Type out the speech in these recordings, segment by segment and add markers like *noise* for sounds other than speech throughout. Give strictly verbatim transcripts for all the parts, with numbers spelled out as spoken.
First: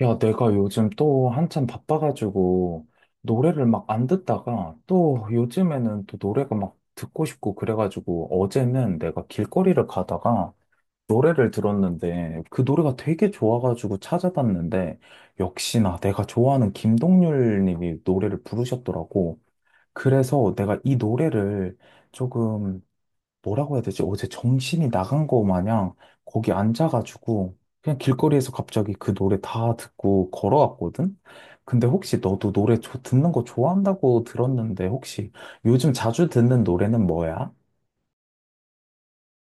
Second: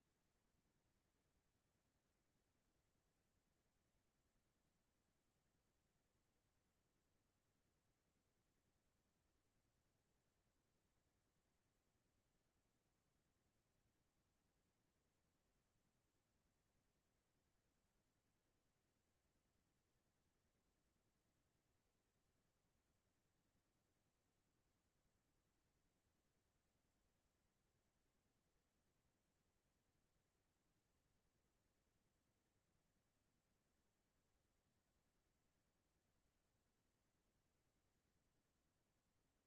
야, 내가 요즘 또 한참 바빠가지고 노래를 막 안 듣다가 또 요즘에는 또 노래가 막 듣고 싶고 그래가지고 어제는 내가 길거리를 가다가 노래를 들었는데 그 노래가 되게 좋아가지고 찾아봤는데 역시나 내가 좋아하는 김동률 님이 노래를 부르셨더라고. 그래서 내가 이 노래를 조금 뭐라고 해야 되지? 어제 정신이 나간 거 마냥 거기 앉아가지고 그냥 길거리에서 갑자기 그 노래 다 듣고 걸어왔거든? 근데 혹시 너도 노래 조- 듣는 거 좋아한다고 들었는데 혹시 요즘 자주 듣는 노래는 뭐야?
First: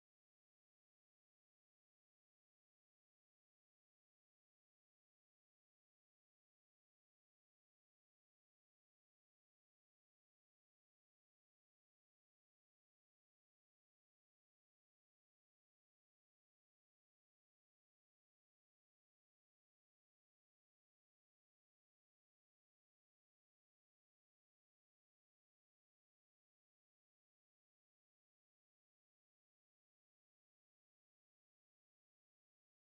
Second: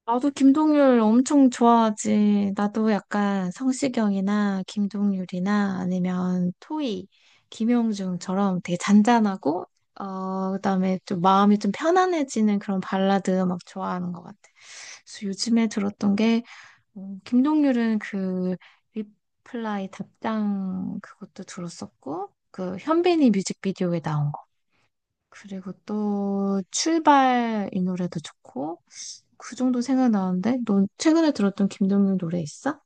나도 김동률 엄청 좋아하지. 나도 약간 성시경이나 김동률이나 아니면 토이, 김영중처럼 되게 잔잔하고, 어, 그다음에 좀 마음이 좀 편안해지는 그런 발라드 막 좋아하는 것 같아. 그래서 요즘에 들었던 게, 어, 김동률은 그 리플라이 답장 그것도 들었었고, 그 현빈이 뮤직비디오에 나온 거. 그리고 또 출발 이 노래도 좋고, 그 정도 생각나는데? 넌 최근에 들었던 김동률 노래 있어?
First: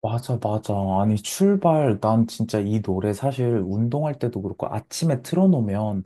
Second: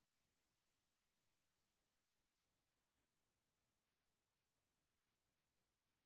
맞아, 맞아. 아니, 출발. 난 진짜 이 노래 사실 운동할 때도 그렇고 아침에 틀어놓으면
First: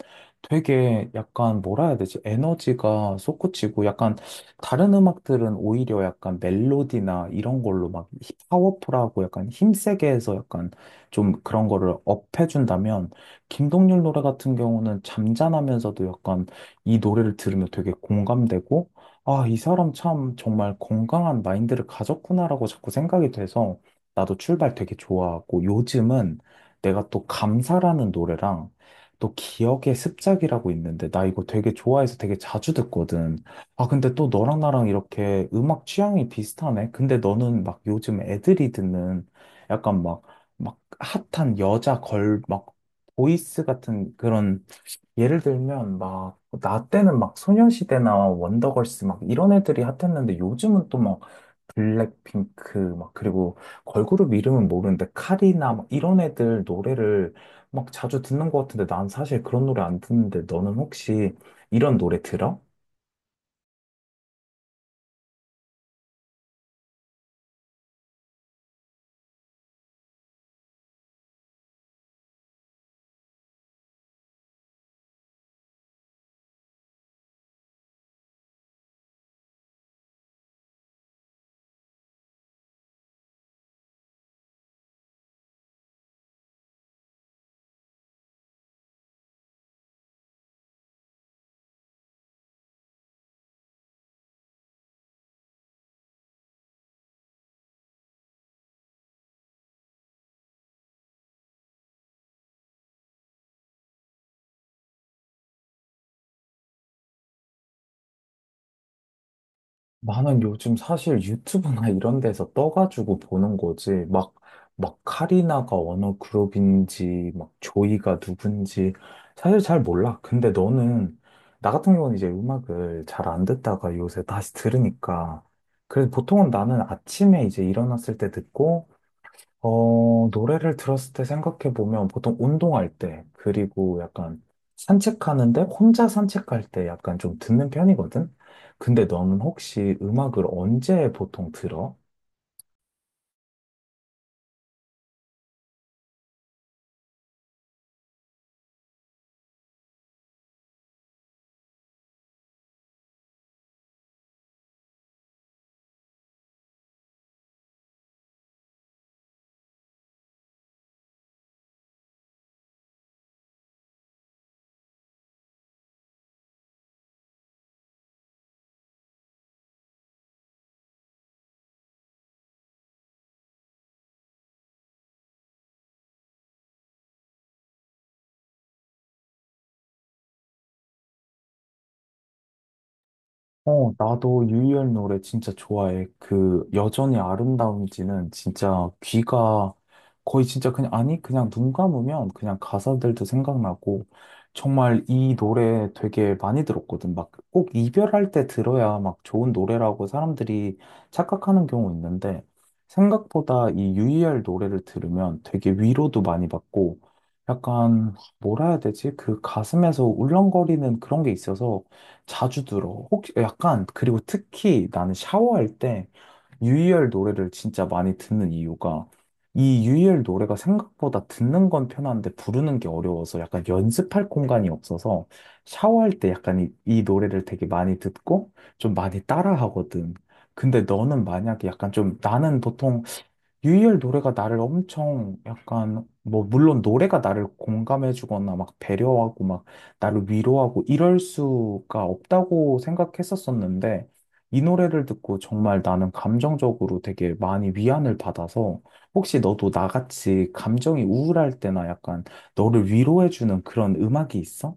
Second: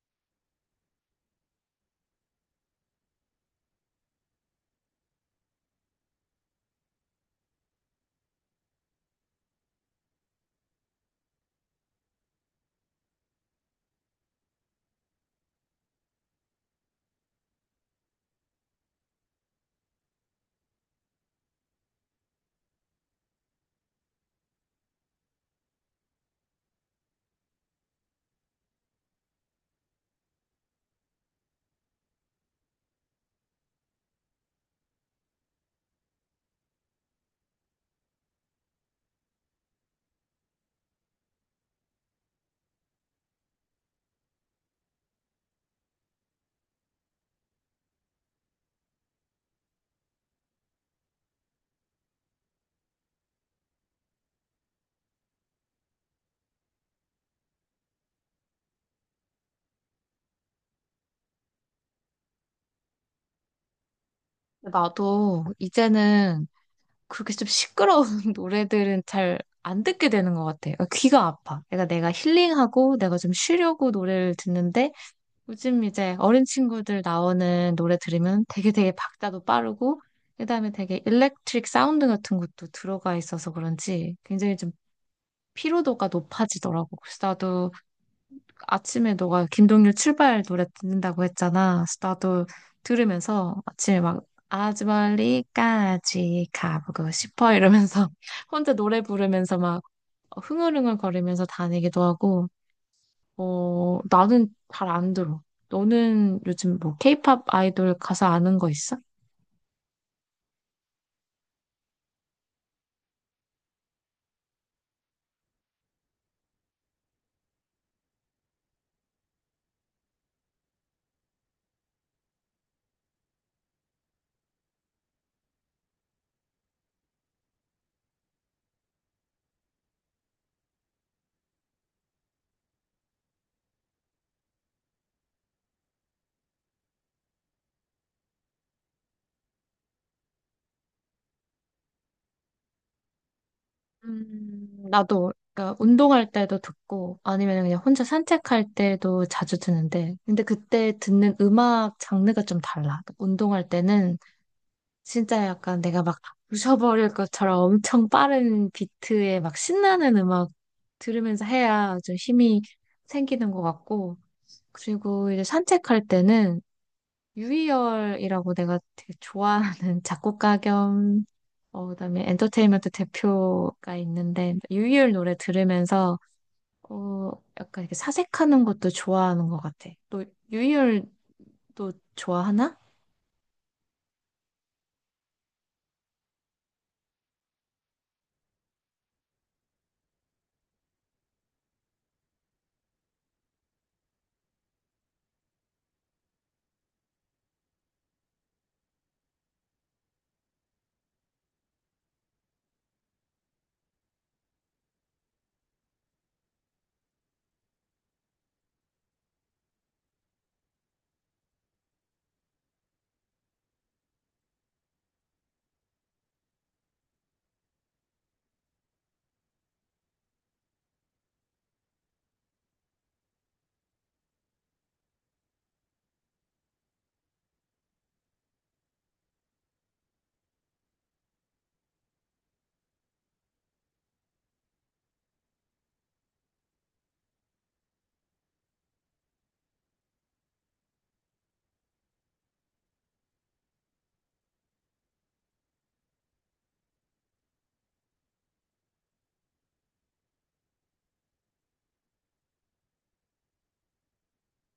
되게 약간 뭐라 해야 되지? 에너지가 솟구치고 약간 다른 음악들은 오히려 약간 멜로디나 이런 걸로 막 히- 파워풀하고 약간 힘세게 해서 약간 좀 그런 거를 업해준다면 김동률 노래 같은 경우는 잠잠하면서도 약간 이 노래를 들으면 되게 공감되고 아, 이 사람 참 정말 건강한 마인드를 가졌구나라고 자꾸 생각이 돼서 나도 출발 되게 좋아하고 요즘은 내가 또 감사라는 노래랑 또 기억의 습작이라고 있는데 나 이거 되게 좋아해서 되게 자주 듣거든. 아, 근데 또 너랑 나랑 이렇게 음악 취향이 비슷하네. 근데 너는 막 요즘 애들이 듣는 약간 막, 막 핫한 여자 걸, 막 보이스 같은 그런 예를 들면 막 나 때는 막 소녀시대나 원더걸스 막 이런 애들이 핫했는데 요즘은 블랙핑크, 막, 그리고 걸그룹 이름은 모르는데, 카리나, 막 이런 애들 노래를 막 자주 듣는 것 같은데, 난 사실 그런 노래 안 듣는데, 너는 혹시 이런 노래 들어? 나도 이제는 그렇게 좀 시끄러운 *laughs* 노래들은 잘 안 듣게 되는 것 같아. 그러니까 귀가 아파. 그러니까 내가 힐링하고 내가 좀 쉬려고 노래를 듣는데 요즘 이제 어린 친구들 나오는 노래 들으면 되게 되게 박자도 빠르고 그다음에 되게 일렉트릭 사운드 같은 것도 들어가 있어서 그런지 굉장히 좀 피로도가 높아지더라고. 그래서 나도 아침에 너가 김동률 출발 노래 듣는다고 했잖아. 그래서 나도 들으면서 아침에 막 아주 멀리까지 가보고 싶어 이러면서 *laughs* 혼자 노래 부르면서 막 흥얼흥얼 거리면서 다니기도 하고, 어, 나는 잘 안 들어. 너는 요즘 뭐 케이팝 아이돌 가사 아는 거 있어? 나는 요즘 사실 유튜브나 이런 데서 떠가지고 보는 거지. 막, 막 카리나가 어느 그룹인지, 막 조이가 누군지, 사실 잘 몰라. 근데 너는, 나 같은 경우는 이제 음악을 잘 안 듣다가 요새 다시 들으니까. 그래서 보통은 나는 아침에 이제 일어났을 때 듣고, 어, 노래를 들었을 때 생각해보면 보통 운동할 때, 그리고 약간 산책하는데 혼자 산책할 때 약간 좀 듣는 편이거든? 근데 너는 혹시 음악을 언제 보통 들어? 음, 나도 그러니까 운동할 때도 듣고 아니면 그냥 혼자 산책할 때도 자주 듣는데 근데 그때 듣는 음악 장르가 좀 달라. 그러니까 운동할 때는 진짜 약간 내가 막 부셔버릴 것처럼 엄청 빠른 비트에 막 신나는 음악 들으면서 해야 좀 힘이 생기는 것 같고 그리고 이제 산책할 때는 유희열이라고 내가 되게 좋아하는 *laughs* 작곡가 겸 어, 그다음에 엔터테인먼트 대표가 있는데 유희열 노래 들으면서 어, 약간 이렇게 사색하는 것도 좋아하는 것 같아. 너 유희열도 좋아하나? 어, 나도 유희열 노래 진짜 좋아해. 그, 여전히 아름다운지는 진짜 귀가 거의 진짜 그냥, 아니, 그냥 눈 감으면 그냥 가사들도 생각나고, 정말 이 노래 되게 많이 들었거든. 막 꼭 이별할 때 들어야 막 좋은 노래라고 사람들이 착각하는 경우 있는데, 생각보다 이 유희열 노래를 들으면 되게 위로도 많이 받고, 약간, 뭐라 해야 되지? 그 가슴에서 울렁거리는 그런 게 있어서, 자주 들어. 혹시 약간 그리고 특히 나는 샤워할 때 유희열 노래를 진짜 많이 듣는 이유가 이 유희열 노래가 생각보다 듣는 건 편한데 부르는 게 어려워서 약간 연습할 공간이 없어서 샤워할 때 약간 이, 이 노래를 되게 많이 듣고 좀 많이 따라 하거든. 근데 너는 만약에 약간 좀 나는 보통 유희열 노래가 나를 엄청 약간, 뭐, 물론 노래가 나를 공감해주거나 막 배려하고 막 나를 위로하고 이럴 수가 없다고 생각했었었는데, 이 노래를 듣고 정말 나는 감정적으로 되게 많이 위안을 받아서, 혹시 너도 나같이 감정이 우울할 때나 약간 너를 위로해주는 그런 음악이 있어?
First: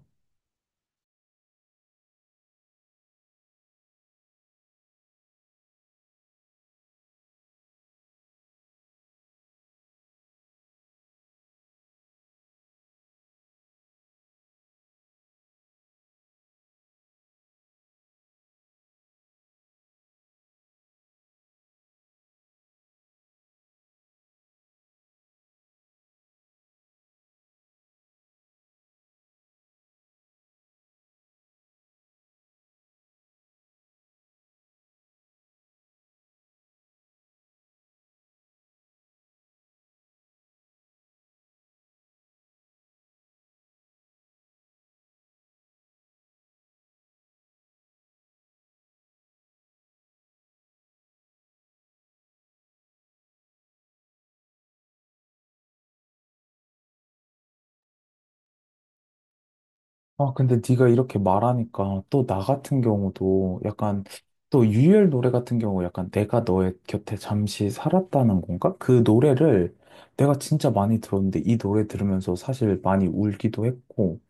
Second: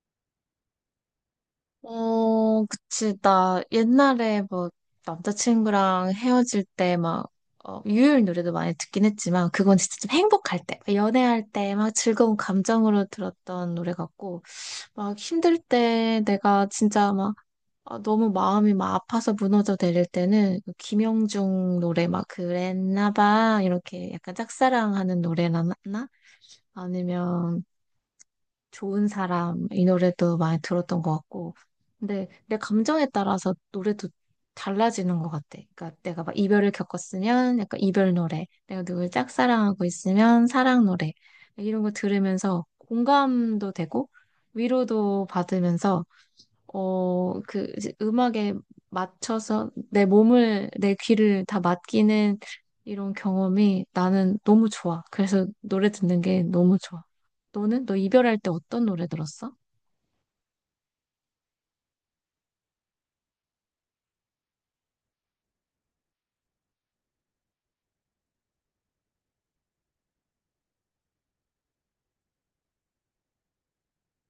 어, 그치. 나 옛날에 뭐 남자친구랑 헤어질 때 막 유희열 노래도 많이 듣긴 했지만 그건 진짜 좀 행복할 때, 연애할 때 막 즐거운 감정으로 들었던 노래 같고 막 힘들 때 내가 진짜 막 아, 너무 마음이 막 아파서 무너져 내릴 때는 그 김영중 노래 막 그랬나 봐 이렇게 약간 짝사랑하는 노래나 나? 아니면 좋은 사람 이 노래도 많이 들었던 것 같고 근데 내 감정에 따라서 노래도 달라지는 것 같아. 그러니까 내가 막 이별을 겪었으면 약간 이별 노래, 내가 누굴 짝사랑하고 있으면 사랑 노래 이런 거 들으면서 공감도 되고 위로도 받으면서 어, 그 이제 음악에 맞춰서 내 몸을, 내 귀를 다 맡기는 이런 경험이 나는 너무 좋아. 그래서 노래 듣는 게 너무 좋아. 너는? 너 이별할 때 어떤 노래 들었어? 아, 근데 네가 이렇게 말하니까 또 나 같은 경우도 약간 또 유열 노래 같은 경우 약간 내가 너의 곁에 잠시 살았다는 건가? 그 노래를 내가 진짜 많이 들었는데 이 노래 들으면서 사실 많이 울기도 했고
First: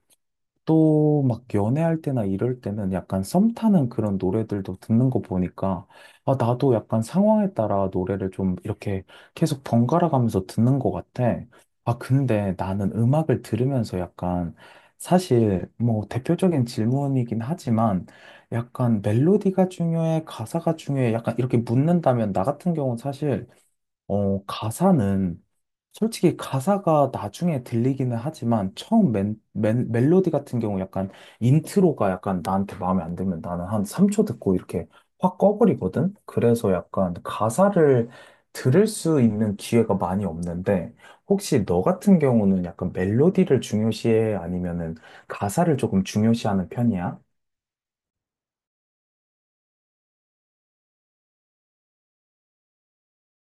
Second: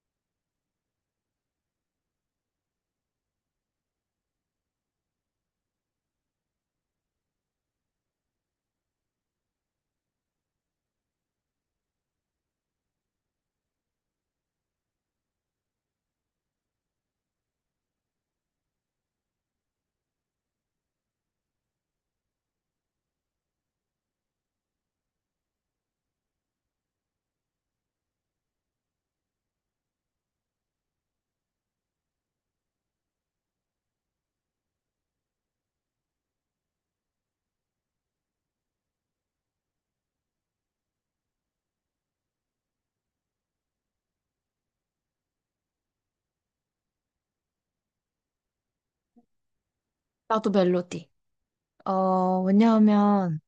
또 막 연애할 때나 이럴 때는 약간 썸 타는 그런 노래들도 듣는 거 보니까 아, 나도 약간 상황에 따라 노래를 좀 이렇게 계속 번갈아 가면서 듣는 것 같아. 아, 근데 나는 음악을 들으면서 약간 사실 뭐 대표적인 질문이긴 하지만 약간 멜로디가 중요해, 가사가 중요해, 약간 이렇게 묻는다면 나 같은 경우는 사실 어, 가사는 솔직히 가사가 나중에 들리기는 하지만 처음 맨, 맨, 멜로디 같은 경우 약간 인트로가 약간 나한테 마음에 안 들면 나는 한 삼 초 듣고 이렇게 확 꺼버리거든? 그래서 약간 가사를 들을 수 있는 기회가 많이 없는데 혹시 너 같은 경우는 약간 멜로디를 중요시해 아니면은 가사를 조금 중요시하는 편이야? 나도 멜로디. 어, 왜냐하면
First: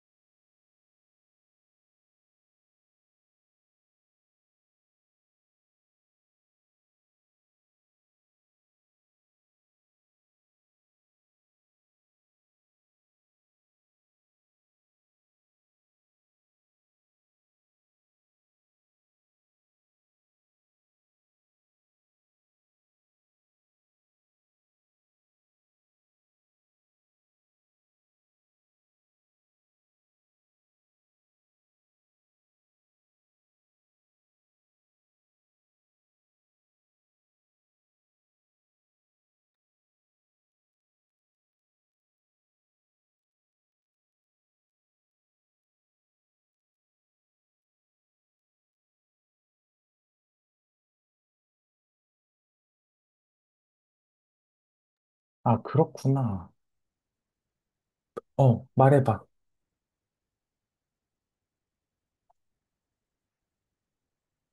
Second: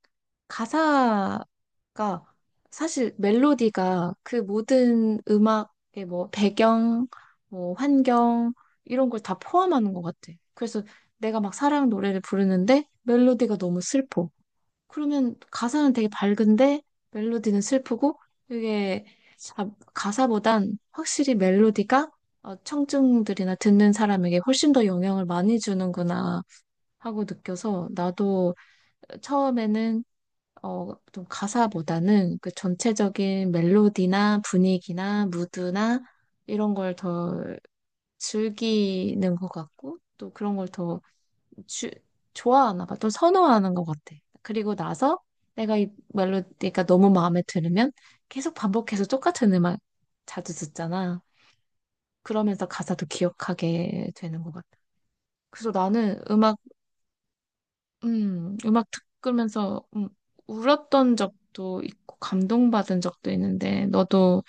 가사가 사실 멜로디가 그 모든 음악의 뭐 배경, 뭐 환경 이런 걸 다 포함하는 것 같아. 그래서 내가 막 사랑 노래를 부르는데 멜로디가 너무 슬퍼. 그러면 가사는 되게 밝은데 멜로디는 슬프고 이게 자- 가사보단 확실히 멜로디가 어, 청중들이나 듣는 사람에게 훨씬 더 영향을 많이 주는구나 하고 느껴서 나도 처음에는 어, 좀 가사보다는 그 전체적인 멜로디나 분위기나 무드나 이런 걸 더 즐기는 것 같고 또 그런 걸더 주, 좋아하나 봐. 좀 선호하는 것 같아. 그리고 나서 내가 이 멜로디가 너무 마음에 들으면 계속 반복해서 똑같은 음악 자주 듣잖아. 그러면서 가사도 기억하게 되는 것 같아. 아, 그래서 나는 그렇구나. 음악, 음, 어, 음악 말해봐. 듣으면서 음, 울었던 적도 있고 감동받은 적도 있는데 너도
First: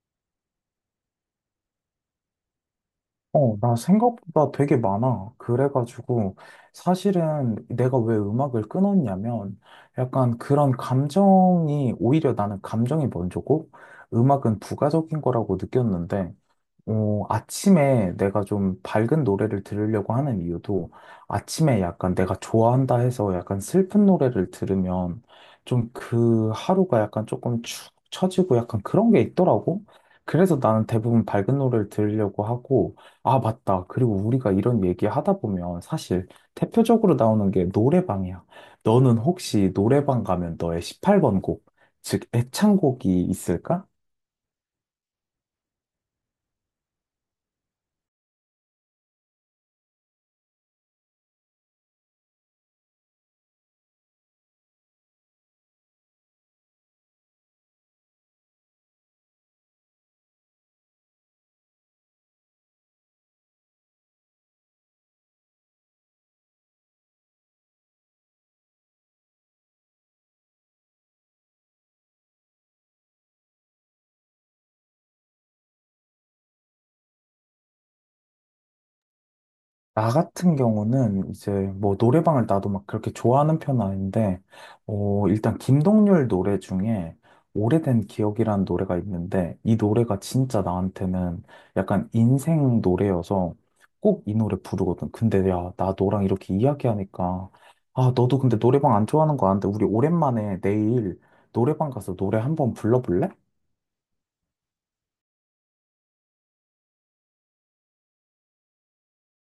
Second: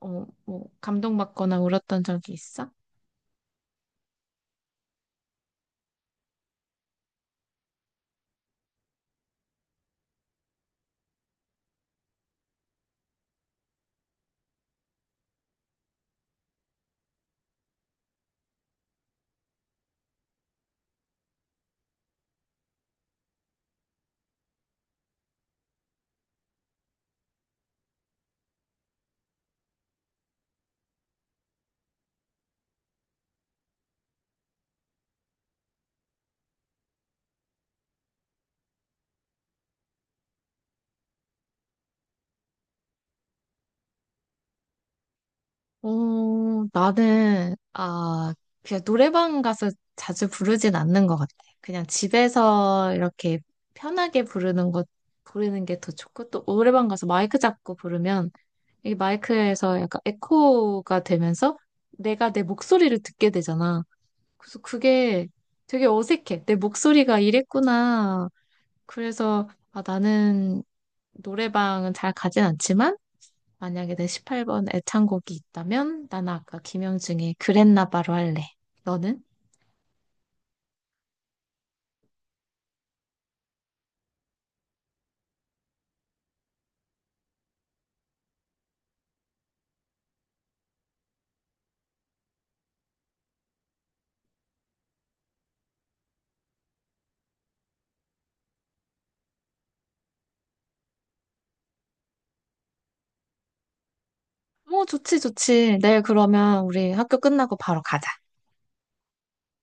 어, 뭐, 감동받거나 울었던 적이 있어? 어, 나 생각보다 되게 많아. 그래가지고, 사실은 내가 왜 음악을 끊었냐면, 약간 그런 감정이, 오히려 나는 감정이 먼저고, 음악은 부가적인 거라고 느꼈는데, 어, 아침에 내가 좀 밝은 노래를 들으려고 하는 이유도 아침에 약간 내가 좋아한다 해서 약간 슬픈 노래를 들으면 좀 그 하루가 약간 조금 축 처지고 약간 그런 게 있더라고. 그래서 나는 대부분 밝은 노래를 들으려고 하고, 아, 맞다. 그리고 우리가 이런 얘기 하다 보면 사실 대표적으로 나오는 게 노래방이야. 너는 혹시 노래방 가면 너의 십팔 번 곡, 즉 애창곡이 있을까? 어, 나는, 아, 그냥 노래방 가서 자주 부르진 않는 것 같아. 그냥 집에서 이렇게 편하게 부르는 것, 부르는 게 더 좋고, 또 노래방 가서 마이크 잡고 부르면 이 마이크에서 약간 에코가 되면서 내가 내 목소리를 듣게 되잖아. 그래서 그게 되게 어색해. 내 목소리가 이랬구나. 그래서 아, 나는 노래방은 잘 가진 않지만 만약에 내 십팔 번 애창곡이 있다면 나는 아까 김영중의 그랬나 바로 할래. 너는? 나 같은 경우는 이제 뭐 노래방을 나도 막 그렇게 좋아하는 편은 아닌데, 어, 일단 김동률 노래 중에 오래된 기억이라는 노래가 있는데, 이 노래가 진짜 나한테는 약간 인생 노래여서 꼭 이 노래 부르거든. 근데 야, 나 너랑 이렇게 이야기하니까, 아, 너도 근데 노래방 안 좋아하는 거 아는데, 우리 오랜만에 내일 노래방 가서 노래 한번 불러볼래? 어, 좋지, 좋지. 내일 그러면 우리 학교 끝나고 바로 가자.